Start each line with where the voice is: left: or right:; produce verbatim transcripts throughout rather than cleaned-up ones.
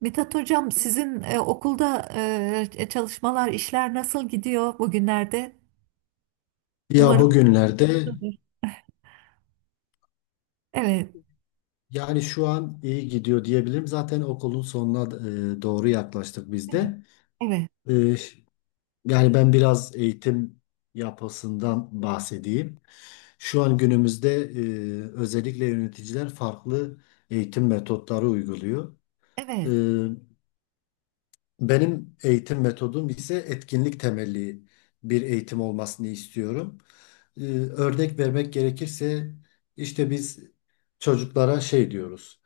right: Mithat Hocam, sizin e, okulda e, e, çalışmalar, işler nasıl gidiyor bugünlerde?
left: Ya
right: Umarım.
left: bugünlerde
right: Evet,
left: yani şu an iyi gidiyor diyebilirim. Zaten okulun sonuna e, doğru yaklaştık biz
right: evet,
left: de.
right: evet,
left: E, yani ben biraz eğitim yapısından bahsedeyim. Şu an günümüzde e, özellikle yöneticiler farklı eğitim metotları uyguluyor. E,
right: evet,
left: Benim eğitim metodum ise etkinlik temelli bir eğitim olmasını istiyorum. E, örnek vermek gerekirse işte biz çocuklara şey diyoruz.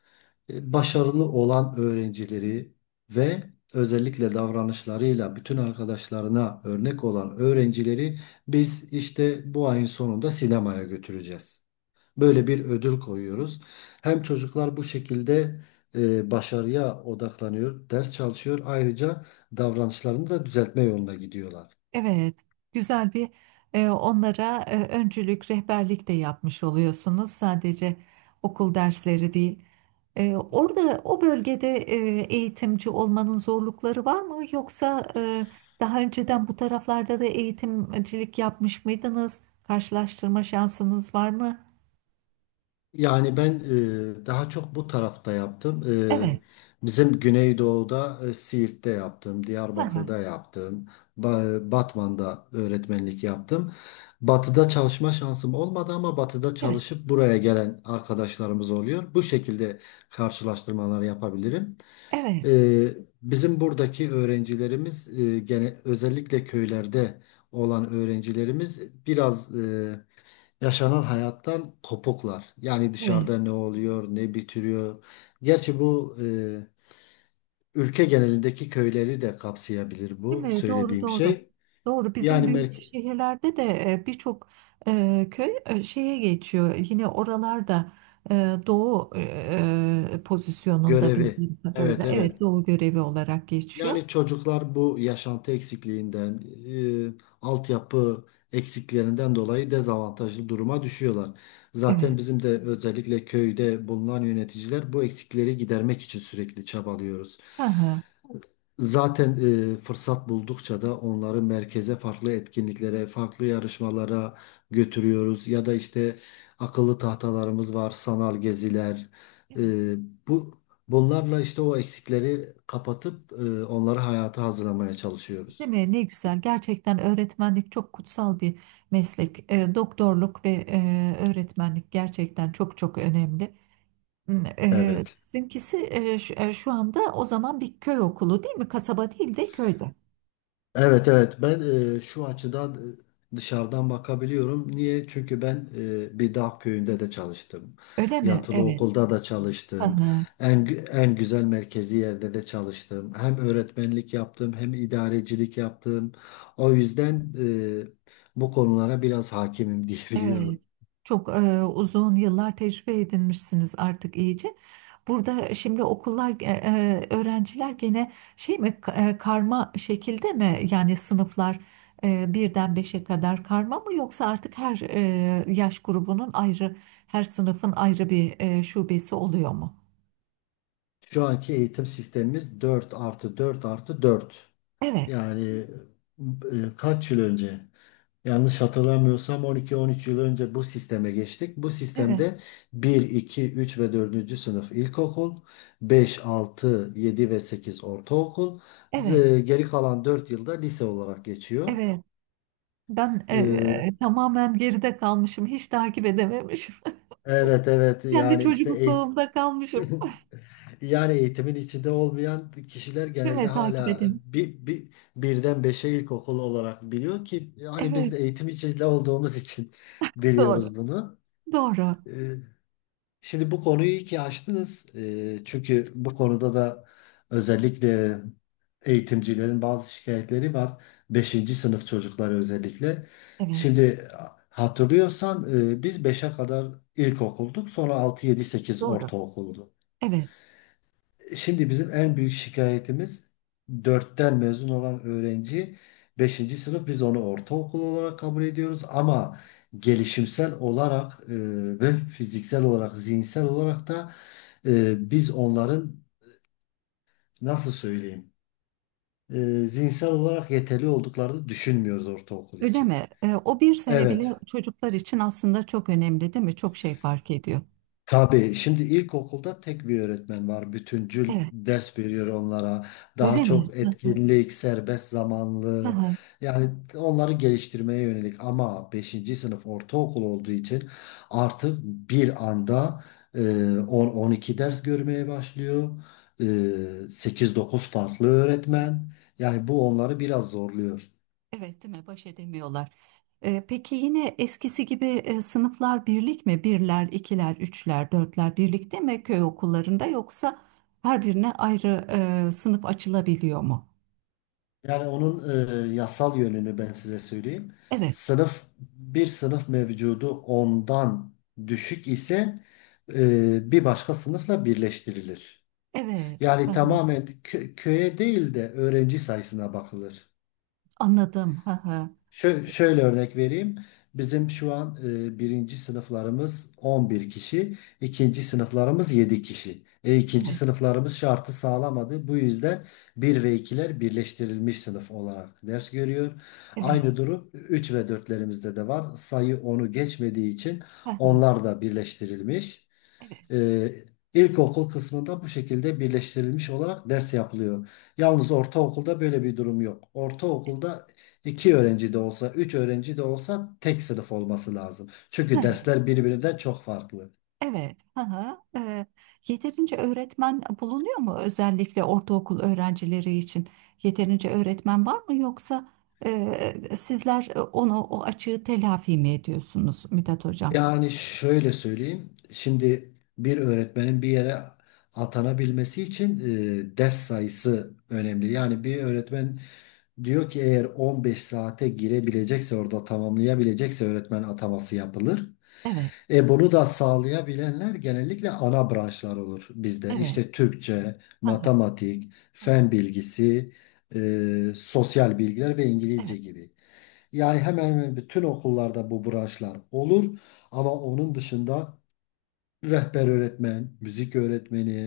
left: e, Başarılı olan öğrencileri ve özellikle davranışlarıyla bütün arkadaşlarına örnek olan öğrencileri biz işte bu ayın sonunda sinemaya götüreceğiz. Böyle bir ödül koyuyoruz. Hem çocuklar bu şekilde e, başarıya odaklanıyor, ders çalışıyor. Ayrıca davranışlarını da düzeltme yoluna gidiyorlar.
right: evet. Güzel bir e, onlara e, öncülük, rehberlik de yapmış oluyorsunuz. Sadece okul dersleri değil. E, orada, o bölgede e, eğitimci olmanın zorlukları var mı? Yoksa e, daha önceden bu taraflarda da eğitimcilik yapmış mıydınız? Karşılaştırma şansınız var mı?
left: Yani ben e, daha çok bu tarafta yaptım.
right: Evet.
left: E, bizim Güneydoğu'da e, Siirt'te yaptım,
right: Hı hı.
left: Diyarbakır'da yaptım, Ba- Batman'da öğretmenlik yaptım. Batı'da çalışma şansım olmadı ama Batı'da
right: Evet.
left: çalışıp buraya gelen arkadaşlarımız oluyor. Bu şekilde karşılaştırmalar yapabilirim.
right: Evet.
left: E, Bizim buradaki öğrencilerimiz e, gene özellikle köylerde olan öğrencilerimiz biraz yaşanan hayattan kopuklar. Yani
right: Evet.
left: dışarıda ne oluyor, ne bitiriyor. Gerçi bu e, ülke genelindeki köyleri de kapsayabilir
right: Değil
left: bu
right: mi? Doğru,
left: söylediğim
right: doğru.
left: şey.
right: Doğru. Bizim
left: Yani
right: büyük
left: merk
right: şehirlerde de e, birçok e, köy e, şeye geçiyor. Yine oralarda e, doğu e, e, pozisyonunda
left: Görevi.
right: bildiğim kadarıyla.
left: Evet,
right: Evet,
left: evet.
right: doğu görevi olarak geçiyor.
left: Yani çocuklar bu yaşantı eksikliğinden, e, altyapı eksiklerinden dolayı dezavantajlı duruma düşüyorlar. Zaten
right: Evet.
left: bizim de özellikle köyde bulunan yöneticiler bu eksikleri gidermek için sürekli çabalıyoruz.
right: Hı hı.
left: Zaten e, fırsat buldukça da onları merkeze farklı etkinliklere, farklı yarışmalara götürüyoruz. Ya da işte akıllı tahtalarımız var, sanal geziler.
right: Evet.
left: E, bu Bunlarla işte o eksikleri kapatıp e, onları hayata hazırlamaya
right: Değil
left: çalışıyoruz.
right: mi? Ne güzel. Gerçekten öğretmenlik çok kutsal bir meslek. E, doktorluk ve e, öğretmenlik gerçekten çok çok önemli. Eee,
left: Evet.
right: sizinkisi eee, şu eee, şu anda o zaman bir köy okulu değil mi? Kasaba değil de köyde.
left: Evet, evet, ben e, şu açıdan e, dışarıdan bakabiliyorum. Niye? Çünkü ben e, bir dağ köyünde de çalıştım.
right: Öyle mi?
left: Yatılı
right: Evet.
left: okulda da çalıştım.
right: Aha,
left: En gü- en güzel merkezi yerde de çalıştım. Hem öğretmenlik yaptım hem idarecilik yaptım. O yüzden e, bu konulara biraz hakimim
right: evet.
left: diyebiliyorum.
right: Çok eee, uzun yıllar tecrübe edinmişsiniz artık iyice. Burada şimdi okullar, eee, öğrenciler gene şey mi ka- eee, karma şekilde mi? Yani sınıflar eee, birden beşe kadar karma mı yoksa artık her eee, yaş grubunun ayrı, her sınıfın ayrı bir eee, şubesi oluyor mu?
left: Şu anki eğitim sistemimiz dört artı dört artı dört.
right: Evet,
left: Yani e, kaç yıl önce? Yanlış hatırlamıyorsam on iki on üç yıl önce bu sisteme geçtik. Bu
right: evet,
left: sistemde bir, iki, üç ve dördüncü sınıf ilkokul, beş, altı, yedi ve sekiz ortaokul,
right: evet.
left: z- geri kalan dört yılda lise olarak geçiyor.
right: Evet. Ben e,
left: Ee,
right: e, tamamen geride kalmışım. Hiç takip edememişim.
left: evet, evet,
right: Kendi
left: yani işte eğitim.
right: çocukluğumda kalmışım.
left: Yani eğitimin içinde olmayan kişiler
right: Değil
left: genelde
right: mi? Takip
left: hala
right: edeyim.
left: bir, bir, birden beşe ilkokul olarak biliyor ki hani biz
right: Evet,
left: de eğitim içinde olduğumuz için
right: doğru.
left: biliyoruz bunu.
right: Doğru.
left: Ee, Şimdi bu konuyu iyi ki açtınız. Ee, Çünkü bu konuda da özellikle eğitimcilerin bazı şikayetleri var. Beşinci sınıf çocukları özellikle.
right: Evet,
left: Şimdi hatırlıyorsan e, biz beşe kadar ilkokulduk. Sonra altı, yedi, sekiz
right: doğru.
left: ortaokuldu.
right: Evet.
left: Şimdi bizim en büyük şikayetimiz dörtten mezun olan öğrenci beşinci sınıf biz onu ortaokul olarak kabul ediyoruz ama gelişimsel olarak e, ve fiziksel olarak zihinsel olarak da e, biz onların nasıl söyleyeyim e, zihinsel olarak yeterli olduklarını düşünmüyoruz ortaokul
right: Öyle
left: için.
right: mi? E, o bir sene bile
left: Evet.
right: çocuklar için aslında çok önemli, değil mi? Çok şey fark ediyor.
left: Tabii şimdi ilkokulda tek bir öğretmen var. Bütüncül
right: Evet.
left: ders veriyor onlara. Daha
right: Öyle mi?
left: çok
right: Hı hı,
left: etkinlik, serbest zamanlı.
right: hı
left: Yani onları geliştirmeye yönelik ama beşinci sınıf ortaokul olduğu için artık bir anda e, on on iki ders görmeye başlıyor. E, sekiz dokuz farklı
right: hı.
left: öğretmen. Yani bu onları biraz zorluyor.
right: Evet, değil mi? Baş edemiyorlar. Ee, peki yine eskisi gibi e, sınıflar birlik mi? Birler, ikiler, üçler, dörtler birlikte mi köy okullarında yoksa her birine ayrı e, sınıf açılabiliyor mu?
left: Yani onun e, yasal yönünü ben size söyleyeyim.
right: Evet,
left: Sınıf bir sınıf mevcudu ondan düşük ise e, bir başka sınıfla birleştirilir.
right: evet. Hı
left: Yani
right: hı.
left: tamamen kö- köye değil de öğrenci sayısına bakılır.
right: Anladım. Hı hı.
left: Şöyle, şöyle örnek vereyim. Bizim şu an e, birinci sınıflarımız on bir kişi, ikinci sınıflarımız yedi kişi. E, ikinci
right: Evet,
left: sınıflarımız şartı sağlamadı. Bu yüzden bir ve ikiler birleştirilmiş sınıf olarak ders görüyor.
right: evet.
left: Aynı durum üç ve dörtlerimizde de var. Sayı onu geçmediği için
right: Hı hı.
left: onlar da birleştirilmiş.
right: Evet.
left: Ee, ilkokul kısmında bu şekilde birleştirilmiş olarak ders yapılıyor. Yalnız ortaokulda böyle bir durum yok. Ortaokulda iki öğrenci de olsa, üç öğrenci de olsa tek sınıf olması lazım. Çünkü dersler birbirinden çok farklı.
right: Evet. Hı hı. Ee, yeterince öğretmen bulunuyor mu özellikle ortaokul öğrencileri için? Yeterince öğretmen var mı yoksa e, sizler onu o açığı telafi mi ediyorsunuz Mithat Hocam?
left: Yani şöyle söyleyeyim. Şimdi bir öğretmenin bir yere atanabilmesi için e, ders sayısı önemli. Yani bir öğretmen diyor ki eğer on beş saate girebilecekse orada tamamlayabilecekse öğretmen ataması yapılır.
right: Evet.
left: E bunu da sağlayabilenler genellikle ana branşlar olur bizde.
right: Evet.
left: İşte Türkçe,
right: Hı hı.
left: matematik,
right: Hı hı.
left: fen bilgisi, e, sosyal bilgiler ve İngilizce
right: Evet.
left: gibi. Yani hemen hemen bütün okullarda bu branşlar olur. Ama onun dışında rehber öğretmen, müzik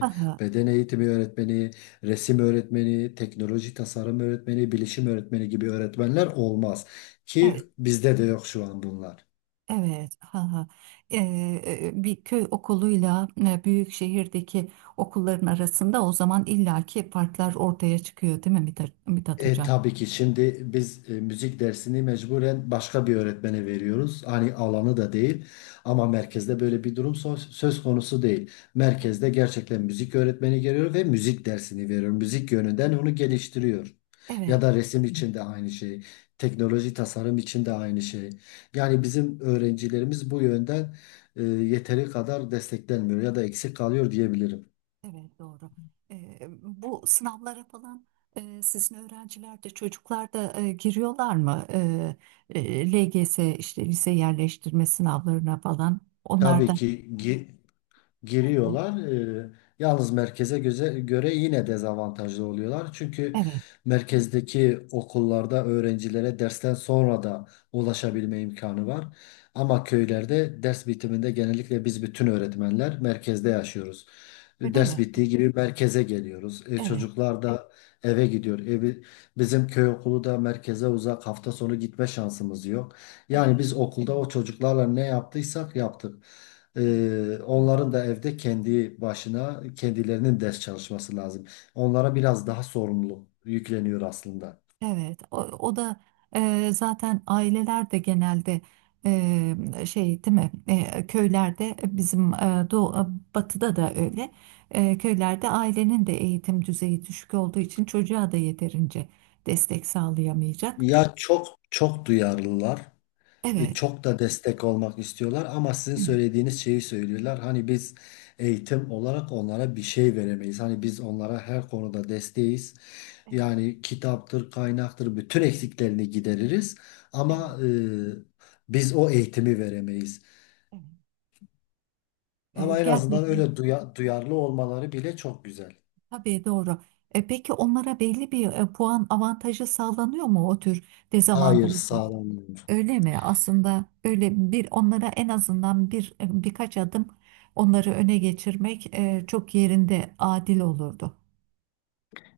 right: Hı hı.
left: beden eğitimi öğretmeni, resim öğretmeni, teknoloji tasarım öğretmeni, bilişim öğretmeni gibi öğretmenler olmaz. Ki
right: Evet.
left: bizde de yok şu an bunlar.
right: Evet, ha ha. Ee, bir köy okuluyla e, büyük şehirdeki okulların arasında o zaman illaki farklar ortaya çıkıyor, değil mi Mithat, Mithat
left: E,
right: Hocam?
left: tabii ki şimdi biz e, müzik dersini mecburen başka bir öğretmene veriyoruz. Hani alanı da değil ama merkezde böyle bir durum so- söz konusu değil.
right: Evet,
left: Merkezde gerçekten müzik öğretmeni geliyor ve müzik dersini veriyor. Müzik yönünden onu geliştiriyor. Ya
right: evet,
left: da resim için de aynı şey. Teknoloji tasarım için de aynı şey. Yani bizim öğrencilerimiz bu yönden e, yeteri kadar desteklenmiyor ya da eksik kalıyor diyebilirim.
right: evet, doğru. Ee, bu sınavlara falan e, sizin öğrenciler de çocuklar da e, giriyorlar mı? Ee, e, L G S işte lise yerleştirme sınavlarına falan. Onlar
left: Tabii
right: da
left: ki giriyorlar. Ee, yalnız merkeze göze, göre yine dezavantajlı oluyorlar. Çünkü
right: evet,
left: merkezdeki okullarda öğrencilere dersten sonra da ulaşabilme imkanı var. Ama köylerde ders bitiminde genellikle biz bütün öğretmenler merkezde yaşıyoruz.
right: öyle
left: Ders
right: mi?
left: bittiği gibi merkeze geliyoruz. E,
right: Evet,
left: çocuklar da eve gidiyor. Evi, bizim köy okulu da merkeze uzak. Hafta sonu gitme şansımız yok. Yani
right: evet,
left: biz okulda o çocuklarla ne yaptıysak yaptık.
right: evet.
left: Ee, onların da evde kendi başına kendilerinin ders çalışması lazım. Onlara biraz daha sorumluluk yükleniyor aslında.
right: Evet, o, o da e, zaten aileler de genelde e, şey değil mi? E, köylerde e, bizim e, doğu, batıda da öyle. E, köylerde ailenin de eğitim düzeyi düşük olduğu için çocuğa da yeterince destek sağlayamayacak.
left: Ya çok çok duyarlılar, e,
right: Evet,
left: çok da destek olmak istiyorlar ama sizin
right: evet,
left: söylediğiniz şeyi söylüyorlar. Hani biz eğitim olarak onlara bir şey veremeyiz. Hani biz onlara her konuda desteğiz.
right: evet,
left: Yani kitaptır, kaynaktır bütün eksiklerini gideririz
right: evet,
left: ama e, biz o eğitimi veremeyiz.
right: evet. E,
left: Ama en azından
right: gerçekten
left: öyle duya- duyarlı olmaları bile çok güzel.
right: tabii doğru. E, peki onlara belli bir e, puan avantajı sağlanıyor mu o tür
left: Hayır
right: dezavantajlı?
left: sağlam.
right: Öyle mi? Aslında böyle bir onlara en azından bir e, birkaç adım onları öne geçirmek e, çok yerinde adil olurdu.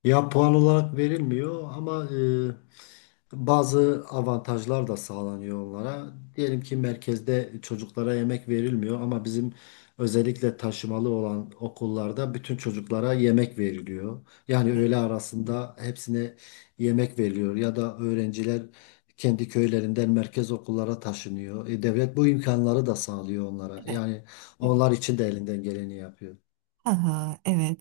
left: Ya puan olarak verilmiyor ama e, bazı avantajlar da sağlanıyor onlara. Diyelim ki merkezde çocuklara yemek verilmiyor ama bizim özellikle taşımalı olan okullarda bütün çocuklara yemek veriliyor. Yani
right: Evet,
left: öğle arasında hepsine yemek veriliyor ya da öğrenciler kendi köylerinden merkez okullara taşınıyor. E, devlet bu imkanları da sağlıyor onlara.
right: evet,
left: Yani
right: evet.
left: onlar için de elinden geleni yapıyor.
right: Ha, ha, evet.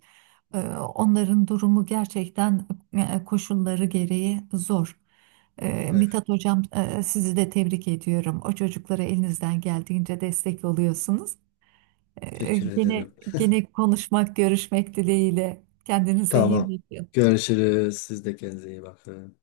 right: Ee, Onların durumu gerçekten e, koşulları gereği zor. Ee,
left: Evet.
right: Mithat Hocam e, sizi de tebrik ediyorum. O çocuklara elinizden geldiğince destek oluyorsunuz. Ee,
left: Teşekkür
right: Gene
left: ederim.
right: gene konuşmak, görüşmek dileğiyle. Kendinize iyi
left: Tamam.
right: bakın.
left: Görüşürüz. Siz de kendinize iyi bakın.